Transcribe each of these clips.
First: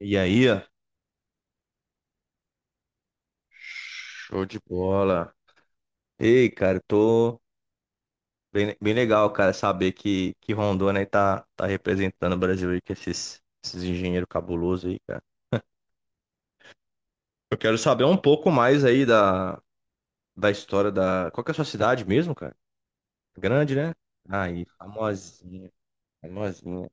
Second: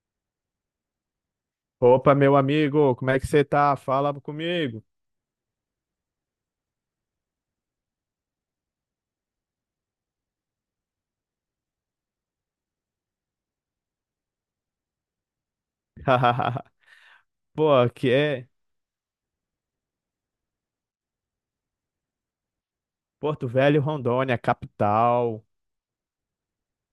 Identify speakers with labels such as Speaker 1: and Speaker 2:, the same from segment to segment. Speaker 1: E aí, ó,
Speaker 2: Opa, meu amigo, como é que você tá? Fala
Speaker 1: show de
Speaker 2: comigo.
Speaker 1: bola. Ei, cara, eu tô bem, bem legal, cara, saber que Rondônia aí tá representando o Brasil aí com esses engenheiros cabulosos aí, cara. Eu
Speaker 2: Pô,
Speaker 1: quero saber
Speaker 2: aqui
Speaker 1: um
Speaker 2: é
Speaker 1: pouco mais aí da história da. Qual que é a sua cidade mesmo, cara?
Speaker 2: Porto
Speaker 1: Grande,
Speaker 2: Velho,
Speaker 1: né?
Speaker 2: Rondônia,
Speaker 1: Aí,
Speaker 2: capital.
Speaker 1: famosinha, famosinha.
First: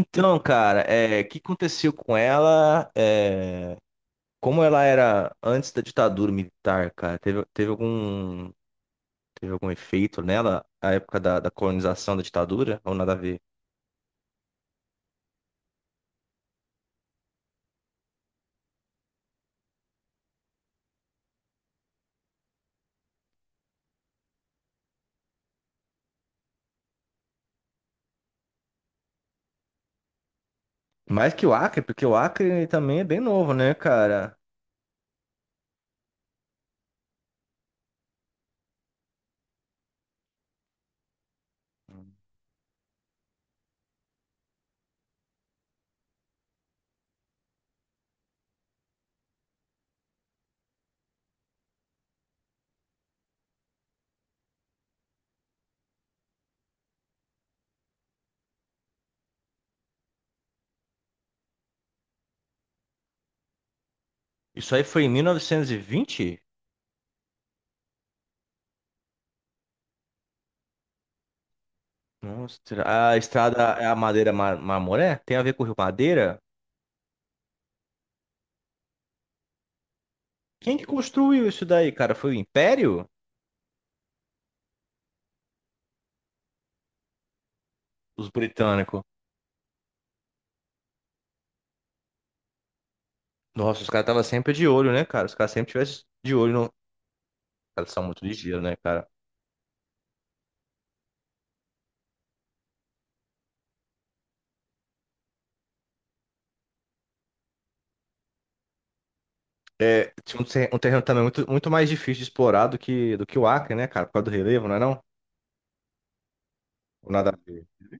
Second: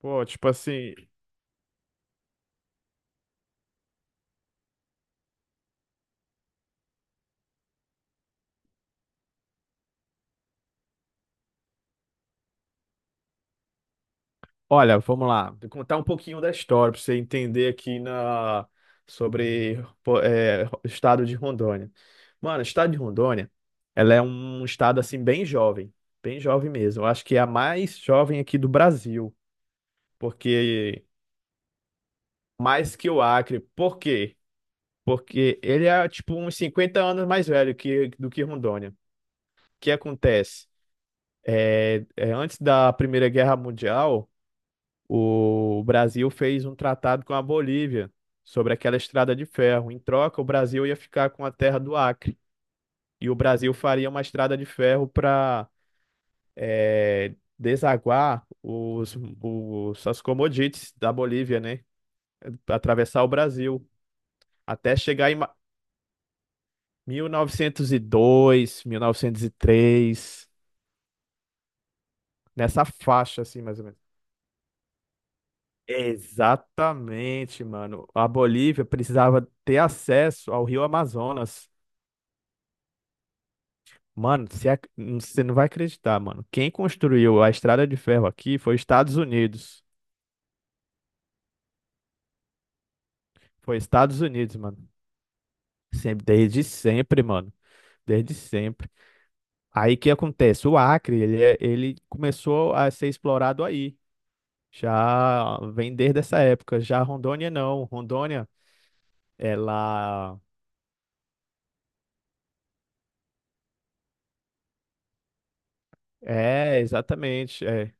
Speaker 2: Pô, tipo
Speaker 1: cara,
Speaker 2: assim,
Speaker 1: é, o que aconteceu com ela? É, como ela era antes da ditadura militar, cara? Teve algum efeito nela, a época da colonização da ditadura, ou nada a ver?
Speaker 2: olha, vamos lá, vou contar um pouquinho da história pra você entender aqui na sobre pô, é, o estado de Rondônia. Mano, o estado de Rondônia, ela é um estado assim bem jovem mesmo. Eu acho que é a mais jovem aqui do Brasil, porque
Speaker 1: Mais que o Acre, porque o Acre
Speaker 2: mais
Speaker 1: também é
Speaker 2: que
Speaker 1: bem
Speaker 2: o
Speaker 1: novo,
Speaker 2: Acre.
Speaker 1: né,
Speaker 2: Por
Speaker 1: cara?
Speaker 2: quê? Porque ele é tipo uns 50 anos mais velho do que Rondônia. O que acontece? Antes da Primeira Guerra Mundial, o Brasil fez um tratado com a Bolívia sobre aquela estrada de ferro. Em troca, o Brasil ia ficar com a terra do Acre. E o Brasil faria uma estrada de ferro para desaguar as commodities da Bolívia, né? Atravessar o Brasil.
Speaker 1: Isso aí
Speaker 2: Até
Speaker 1: foi em
Speaker 2: chegar em
Speaker 1: 1920?
Speaker 2: mil novecentos e dois, 1903,
Speaker 1: Nossa,
Speaker 2: nessa
Speaker 1: a
Speaker 2: faixa
Speaker 1: estrada,
Speaker 2: assim, mais ou
Speaker 1: é a
Speaker 2: menos.
Speaker 1: Marmoré? Tem a ver com o Rio Madeira?
Speaker 2: Exatamente, mano. A Bolívia precisava ter acesso ao
Speaker 1: Quem
Speaker 2: Rio
Speaker 1: que construiu isso
Speaker 2: Amazonas.
Speaker 1: daí, cara? Foi o Império?
Speaker 2: Mano, você não vai acreditar, mano. Quem construiu a estrada de ferro
Speaker 1: Os
Speaker 2: aqui foi os
Speaker 1: britânicos?
Speaker 2: Estados Unidos. Foi
Speaker 1: Nossa, os caras
Speaker 2: Estados
Speaker 1: estavam sempre
Speaker 2: Unidos,
Speaker 1: de
Speaker 2: mano.
Speaker 1: olho, né, cara? Os caras sempre tivessem
Speaker 2: Sempre,
Speaker 1: de olho
Speaker 2: desde
Speaker 1: no...
Speaker 2: sempre, mano.
Speaker 1: Eles são muito
Speaker 2: Desde
Speaker 1: ligeiros, né,
Speaker 2: sempre.
Speaker 1: cara?
Speaker 2: Aí o que acontece? O Acre, ele começou a ser explorado aí. Já vem desde essa época. Já Rondônia não. Rondônia,
Speaker 1: É,
Speaker 2: ela
Speaker 1: tinha um terreno também muito mais difícil de explorar do que o Acre, né, cara? Por causa do relevo, não é não?
Speaker 2: é
Speaker 1: Ou nada.
Speaker 2: exatamente. É,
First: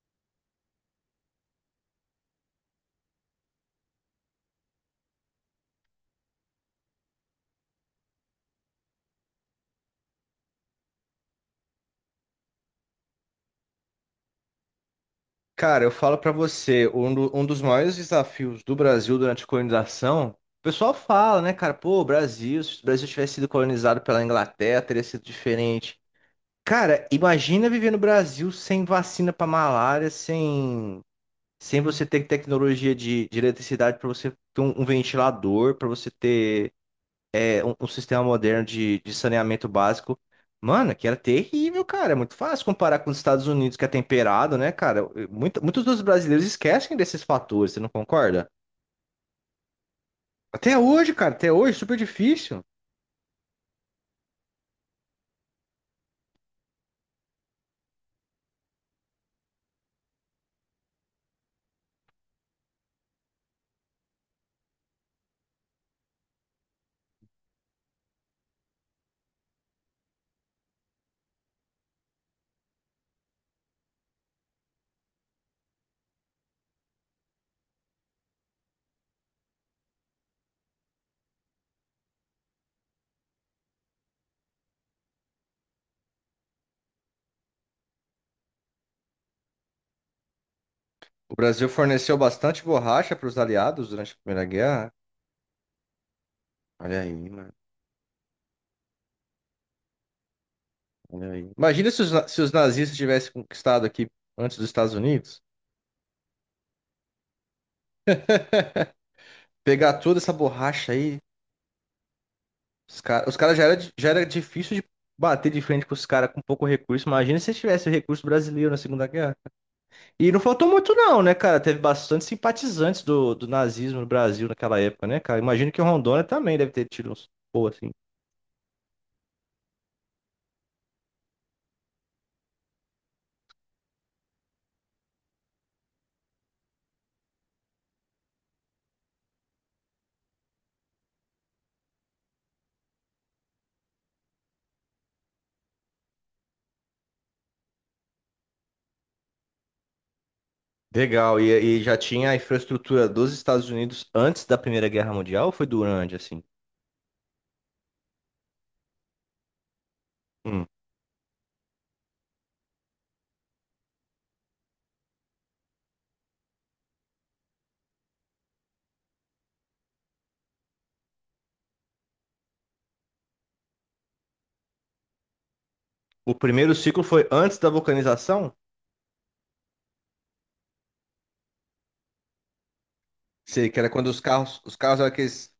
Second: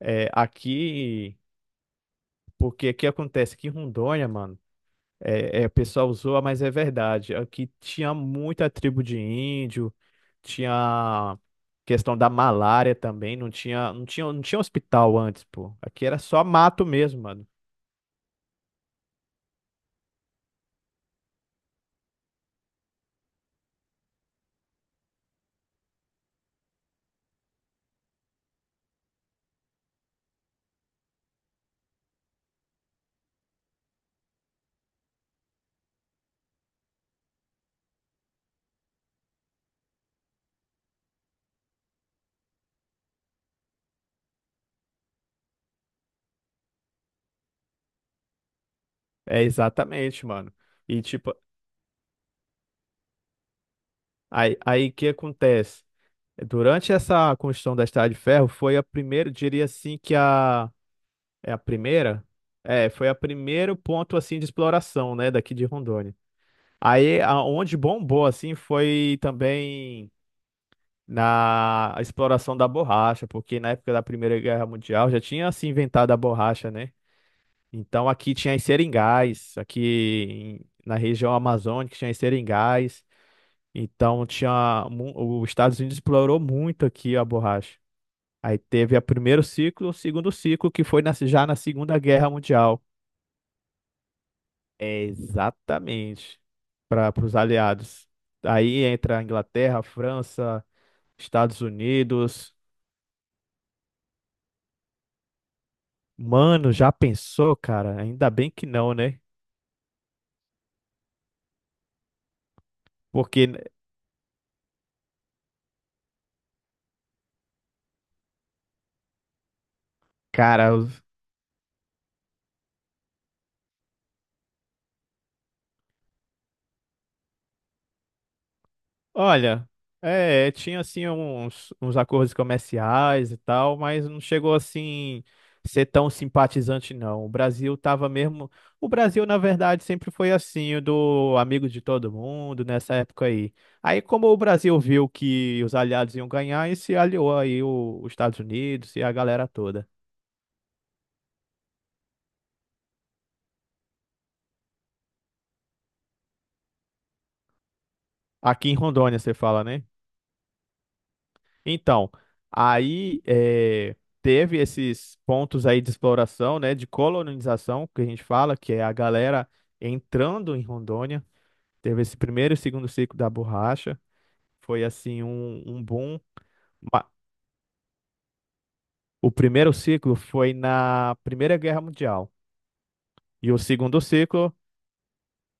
Speaker 2: é aqui, porque o que acontece que em Rondônia, mano, o pessoal zoa, mas é verdade. Aqui tinha muita tribo de índio, tinha questão da malária também. Não tinha, não tinha, não tinha hospital antes, pô.
Speaker 1: Cara, eu
Speaker 2: Aqui
Speaker 1: falo
Speaker 2: era
Speaker 1: pra
Speaker 2: só mato
Speaker 1: você,
Speaker 2: mesmo,
Speaker 1: um
Speaker 2: mano.
Speaker 1: dos maiores desafios do Brasil durante a colonização, o pessoal fala, né, cara, pô, o Brasil, se o Brasil tivesse sido colonizado pela Inglaterra, teria sido diferente. Cara, imagina viver no Brasil sem vacina pra malária, sem, sem você ter tecnologia de eletricidade pra você ter um ventilador, pra você ter um sistema moderno de saneamento básico. Mano, que era terrível, cara. É muito fácil comparar com os Estados Unidos, que é temperado, né, cara? Muitos dos brasileiros esquecem desses fatores, você não concorda?
Speaker 2: É exatamente, mano.
Speaker 1: Até
Speaker 2: E
Speaker 1: hoje, cara,
Speaker 2: tipo,
Speaker 1: até hoje, super difícil.
Speaker 2: aí o que acontece? Durante essa construção da Estrada de Ferro, foi a primeira, diria assim que a é a primeira, foi a primeiro ponto assim de exploração, né, daqui de Rondônia. Aí aonde bombou assim foi também na exploração da borracha, porque na época da Primeira Guerra Mundial já tinha se inventado a borracha, né? Então aqui tinha os seringais, na região amazônica tinha os seringais. Então os Estados Unidos explorou muito aqui a borracha. Aí teve o primeiro ciclo, o segundo ciclo, que foi
Speaker 1: O
Speaker 2: já na
Speaker 1: Brasil
Speaker 2: Segunda
Speaker 1: forneceu
Speaker 2: Guerra
Speaker 1: bastante
Speaker 2: Mundial.
Speaker 1: borracha para os aliados durante a Primeira Guerra.
Speaker 2: É exatamente
Speaker 1: Olha
Speaker 2: para
Speaker 1: aí,
Speaker 2: os
Speaker 1: mano.
Speaker 2: aliados. Aí entra a Inglaterra, a França,
Speaker 1: Olha aí.
Speaker 2: Estados
Speaker 1: Imagina se se os
Speaker 2: Unidos.
Speaker 1: nazistas tivessem conquistado aqui antes dos Estados Unidos.
Speaker 2: Mano, já pensou, cara? Ainda bem que não, né?
Speaker 1: Pegar toda essa borracha aí. Os caras os cara
Speaker 2: Porque,
Speaker 1: já era difícil de bater de frente com os caras com pouco recurso. Imagina se tivesse recurso brasileiro na Segunda Guerra. E não faltou
Speaker 2: cara,
Speaker 1: muito, não, né, cara? Teve bastante simpatizantes do nazismo no Brasil naquela época, né, cara? Imagino que o Rondônia também deve ter tido uns. Pô, assim.
Speaker 2: Olha, tinha assim uns acordos comerciais e tal, mas não chegou assim ser tão simpatizante, não. O Brasil tava mesmo. O Brasil, na verdade, sempre foi assim, o do amigo de todo mundo nessa época aí. Aí, como o Brasil viu que os aliados iam ganhar, e se aliou aí os Estados Unidos e a galera toda.
Speaker 1: Legal. E já tinha a infraestrutura dos Estados Unidos antes da Primeira Guerra Mundial ou foi durante, assim?
Speaker 2: Aqui em Rondônia, você fala, né?
Speaker 1: Hum.
Speaker 2: Então, aí teve esses pontos aí de exploração, né, de colonização, que a gente fala, que é a galera entrando em Rondônia. Teve esse primeiro e segundo ciclo da borracha. Foi assim um boom.
Speaker 1: O primeiro ciclo
Speaker 2: Ma-
Speaker 1: foi antes da vulcanização?
Speaker 2: O primeiro ciclo foi na Primeira Guerra Mundial. E o
Speaker 1: Sei que era
Speaker 2: segundo
Speaker 1: quando
Speaker 2: ciclo.
Speaker 1: os carros eram aqueles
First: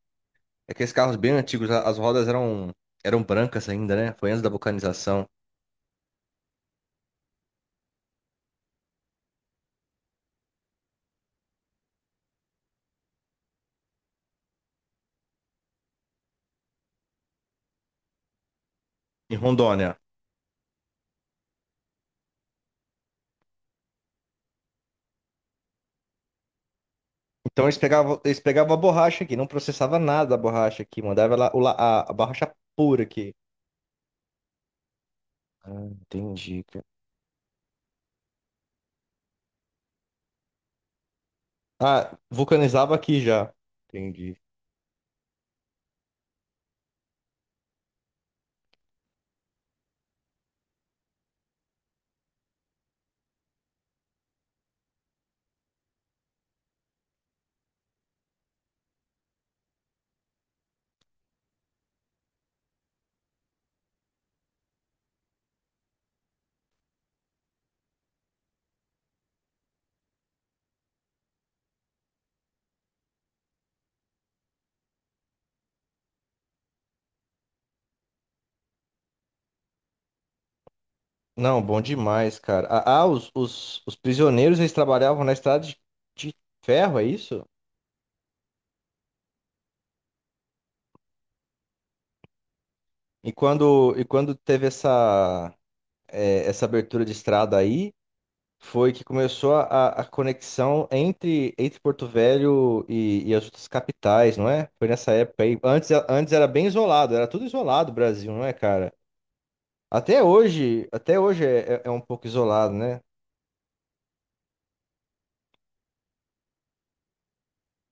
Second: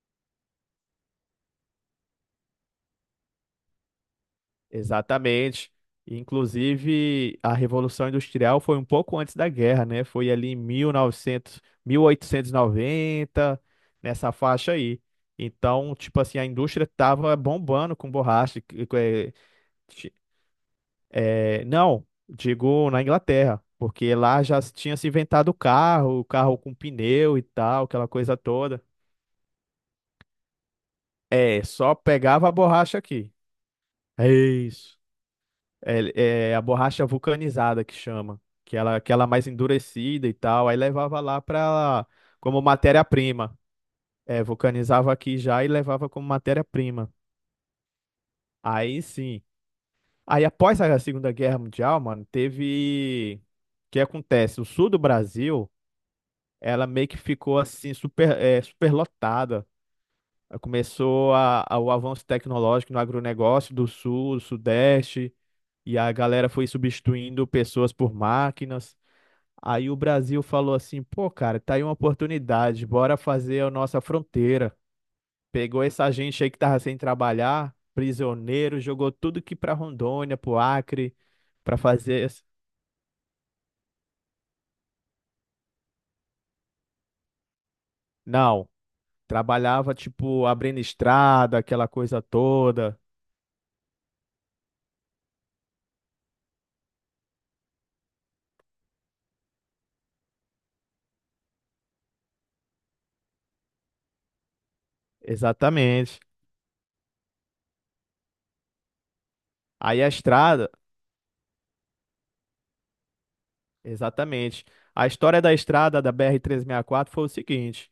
Speaker 1: é que esses carros bem antigos, as rodas eram brancas ainda, né? Foi antes da vulcanização
Speaker 2: Exatamente. Inclusive, a Revolução Industrial foi um pouco antes da guerra, né? Foi ali em 1890, nessa faixa aí. Então, tipo assim, a indústria tava bombando com borracha.
Speaker 1: em Rondônia.
Speaker 2: Ti- não, digo na Inglaterra, porque lá já se tinha se inventado o carro com pneu e
Speaker 1: Então
Speaker 2: tal, aquela coisa
Speaker 1: eles pegavam a
Speaker 2: toda.
Speaker 1: borracha aqui, não processava nada da borracha aqui, mandava ela,
Speaker 2: É, só
Speaker 1: a
Speaker 2: pegava
Speaker 1: borracha
Speaker 2: a borracha
Speaker 1: pura
Speaker 2: aqui.
Speaker 1: aqui.
Speaker 2: É isso.
Speaker 1: Ah,
Speaker 2: É, é a
Speaker 1: entendi, cara.
Speaker 2: borracha vulcanizada que chama, que ela é mais endurecida e tal, aí levava lá para
Speaker 1: Ah,
Speaker 2: como
Speaker 1: vulcanizava aqui já.
Speaker 2: matéria-prima.
Speaker 1: Entendi.
Speaker 2: É, vulcanizava aqui já e levava como matéria-prima. Aí sim. Aí após a Segunda Guerra Mundial, mano, teve o que acontece? O sul do Brasil, ela meio que ficou assim superlotada. Começou o avanço tecnológico no agronegócio do sul, do sudeste, e a galera foi substituindo pessoas por máquinas. Aí o Brasil falou assim: pô, cara, tá aí uma oportunidade, bora fazer a nossa fronteira. Pegou essa gente aí que tava sem trabalhar, prisioneiro, jogou tudo que pra Rondônia, pro Acre,
Speaker 1: Não,
Speaker 2: pra
Speaker 1: bom
Speaker 2: fazer.
Speaker 1: demais, cara. Os prisioneiros eles trabalhavam na estrada de ferro, é isso?
Speaker 2: Não, trabalhava tipo abrindo estrada, aquela coisa toda.
Speaker 1: E quando teve essa, é, essa abertura de estrada aí. Foi que começou a conexão entre Porto Velho e as outras capitais, não é? Foi nessa época aí.
Speaker 2: Exatamente.
Speaker 1: Antes era bem isolado, era tudo isolado o Brasil, não é, cara?
Speaker 2: Aí a estrada,
Speaker 1: Até hoje é, é um pouco isolado, né?
Speaker 2: exatamente. A história da estrada da BR-4 foi o seguinte.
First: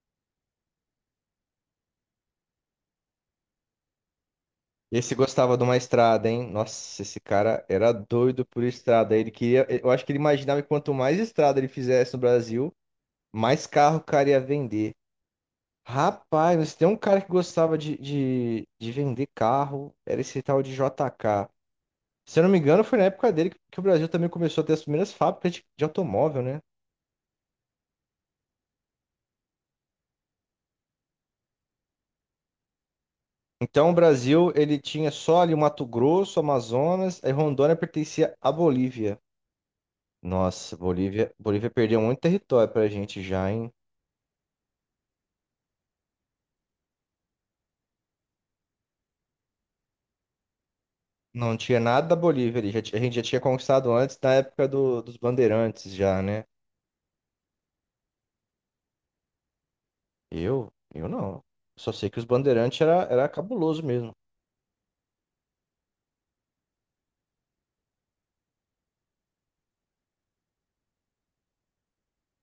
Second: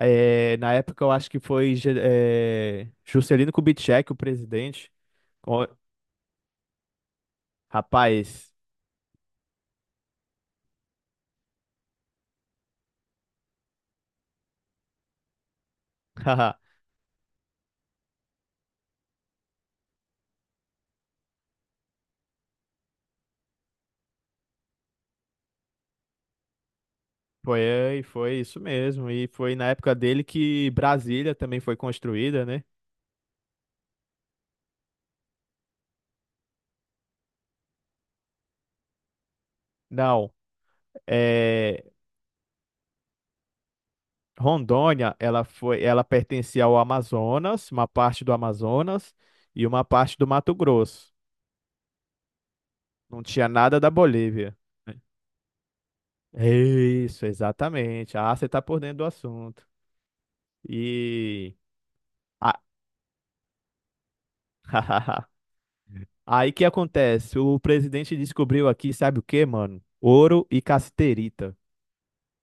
Speaker 2: Na época, eu acho que foi Juscelino Kubitschek, o presidente.
Speaker 1: Esse gostava de uma estrada, hein? Nossa, esse cara era doido
Speaker 2: Rapaz,
Speaker 1: por estrada. Ele queria, eu acho que ele imaginava que quanto mais estrada ele fizesse no Brasil, mais carro o cara ia vender. Rapaz, mas tem um cara que gostava de vender carro, era esse tal de JK. Se eu não me engano, foi na época dele que o Brasil também começou a ter as primeiras fábricas de automóvel, né?
Speaker 2: foi isso mesmo. E foi na época dele que Brasília também foi construída, né?
Speaker 1: Então, o Brasil, ele tinha só ali o Mato Grosso, Amazonas, aí Rondônia pertencia à Bolívia.
Speaker 2: Não,
Speaker 1: Nossa, Bolívia
Speaker 2: é,
Speaker 1: perdeu muito território pra gente já, hein?
Speaker 2: Rondônia, ela pertencia ao Amazonas, uma parte do Amazonas e uma parte do Mato Grosso.
Speaker 1: Não tinha nada da Bolívia ali, a gente já
Speaker 2: Não
Speaker 1: tinha
Speaker 2: tinha nada da
Speaker 1: conquistado antes, na
Speaker 2: Bolívia.
Speaker 1: época dos Bandeirantes já, né?
Speaker 2: É isso, exatamente. Ah, você tá por dentro do assunto.
Speaker 1: Eu? Eu não.
Speaker 2: E
Speaker 1: Só sei que os
Speaker 2: Ah,
Speaker 1: Bandeirantes era cabuloso mesmo.
Speaker 2: aí que acontece? O presidente descobriu aqui, sabe o que mano? Ouro e cassiterita.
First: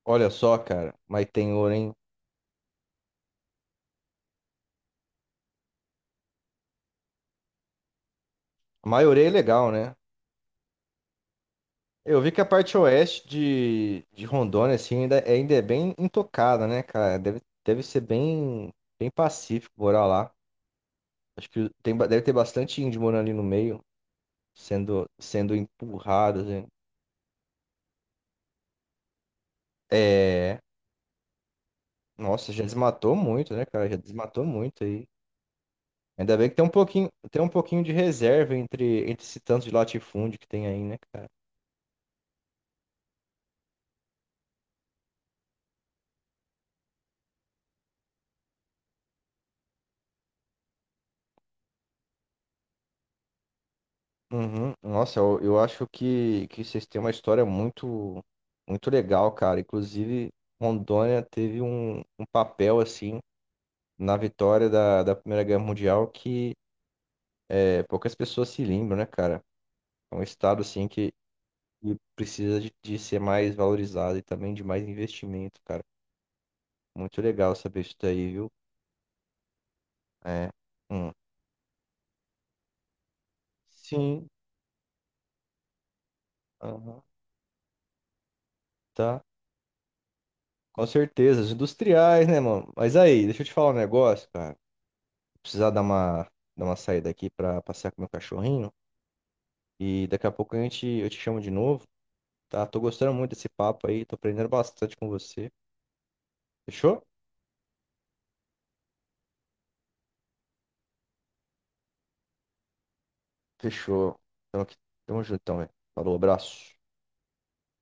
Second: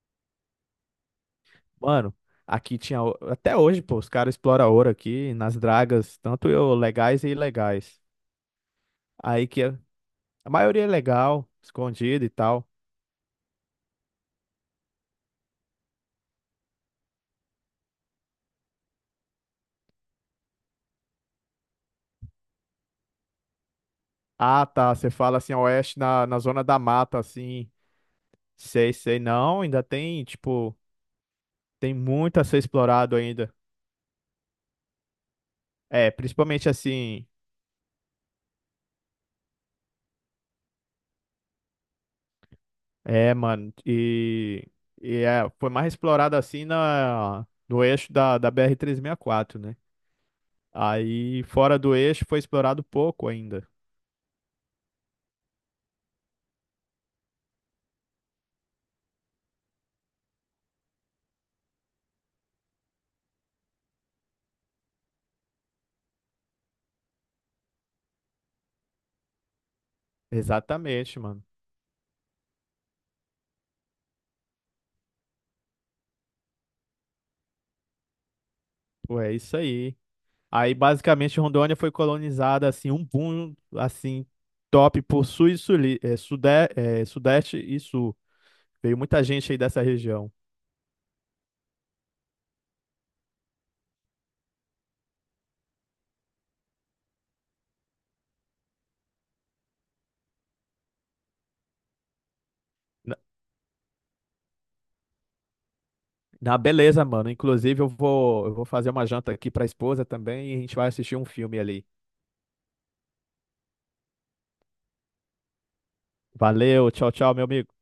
Speaker 1: Olha só, cara, mas tem ouro, hein?
Speaker 2: Mano, aqui tinha. Até hoje, pô, os caras exploram ouro aqui nas dragas, tanto eu, legais e ilegais.
Speaker 1: A maioria é
Speaker 2: Aí que
Speaker 1: legal,
Speaker 2: a
Speaker 1: né?
Speaker 2: a maioria é legal,
Speaker 1: Eu
Speaker 2: escondida
Speaker 1: vi
Speaker 2: e
Speaker 1: que a
Speaker 2: tal.
Speaker 1: parte oeste de Rondônia, assim, ainda é bem intocada, né, cara? Deve ser bem, bem pacífico morar lá. Acho que tem, deve ter bastante índio morando ali no meio,
Speaker 2: Ah, tá. Você fala
Speaker 1: sendo
Speaker 2: assim, oeste na
Speaker 1: empurrado,
Speaker 2: zona
Speaker 1: assim.
Speaker 2: da mata, assim. Sei, sei. Não, ainda tem,
Speaker 1: É,
Speaker 2: tipo, tem muito a
Speaker 1: nossa,
Speaker 2: ser
Speaker 1: já desmatou
Speaker 2: explorado ainda.
Speaker 1: muito, né, cara? Já desmatou muito aí.
Speaker 2: É,
Speaker 1: Ainda bem que
Speaker 2: principalmente assim.
Speaker 1: tem um pouquinho de reserva entre esse tanto de latifúndio que tem aí, né, cara?
Speaker 2: É, mano. E foi mais explorado assim no eixo da BR-4, né? Aí, fora do eixo, foi explorado pouco ainda.
Speaker 1: Uhum. Nossa, eu acho que vocês têm uma história muito, muito legal, cara. Inclusive, Rondônia teve um papel, assim, na vitória da Primeira Guerra Mundial que é, poucas pessoas se lembram, né, cara? É um estado, assim,
Speaker 2: Exatamente, mano.
Speaker 1: que precisa de ser mais valorizado e também de mais investimento, cara. Muito legal saber isso daí, viu?
Speaker 2: Pô, é isso aí.
Speaker 1: É.
Speaker 2: Aí,
Speaker 1: Hum.
Speaker 2: basicamente, Rondônia foi colonizada, assim, um boom, assim,
Speaker 1: Sim.
Speaker 2: top por sul e suli, eh, sude,
Speaker 1: Aham.
Speaker 2: eh, sudeste e sul. Veio muita
Speaker 1: Tá.
Speaker 2: gente aí dessa região.
Speaker 1: Com certeza. Os industriais, né, mano? Mas aí, deixa eu te falar um negócio, cara. Precisar dar uma saída aqui pra passear com meu cachorrinho. E daqui a pouco a gente, eu te chamo de novo, tá? Tô gostando
Speaker 2: Na,
Speaker 1: muito desse papo aí, tô aprendendo bastante com você.
Speaker 2: na
Speaker 1: Fechou?
Speaker 2: beleza, mano. Inclusive, eu vou fazer uma janta aqui pra esposa também e a gente vai assistir um filme ali.
Speaker 1: Fechou. Então aqui, tamo juntão, velho. Falou, abraço.
Speaker 2: Valeu, tchau, tchau, meu amigo.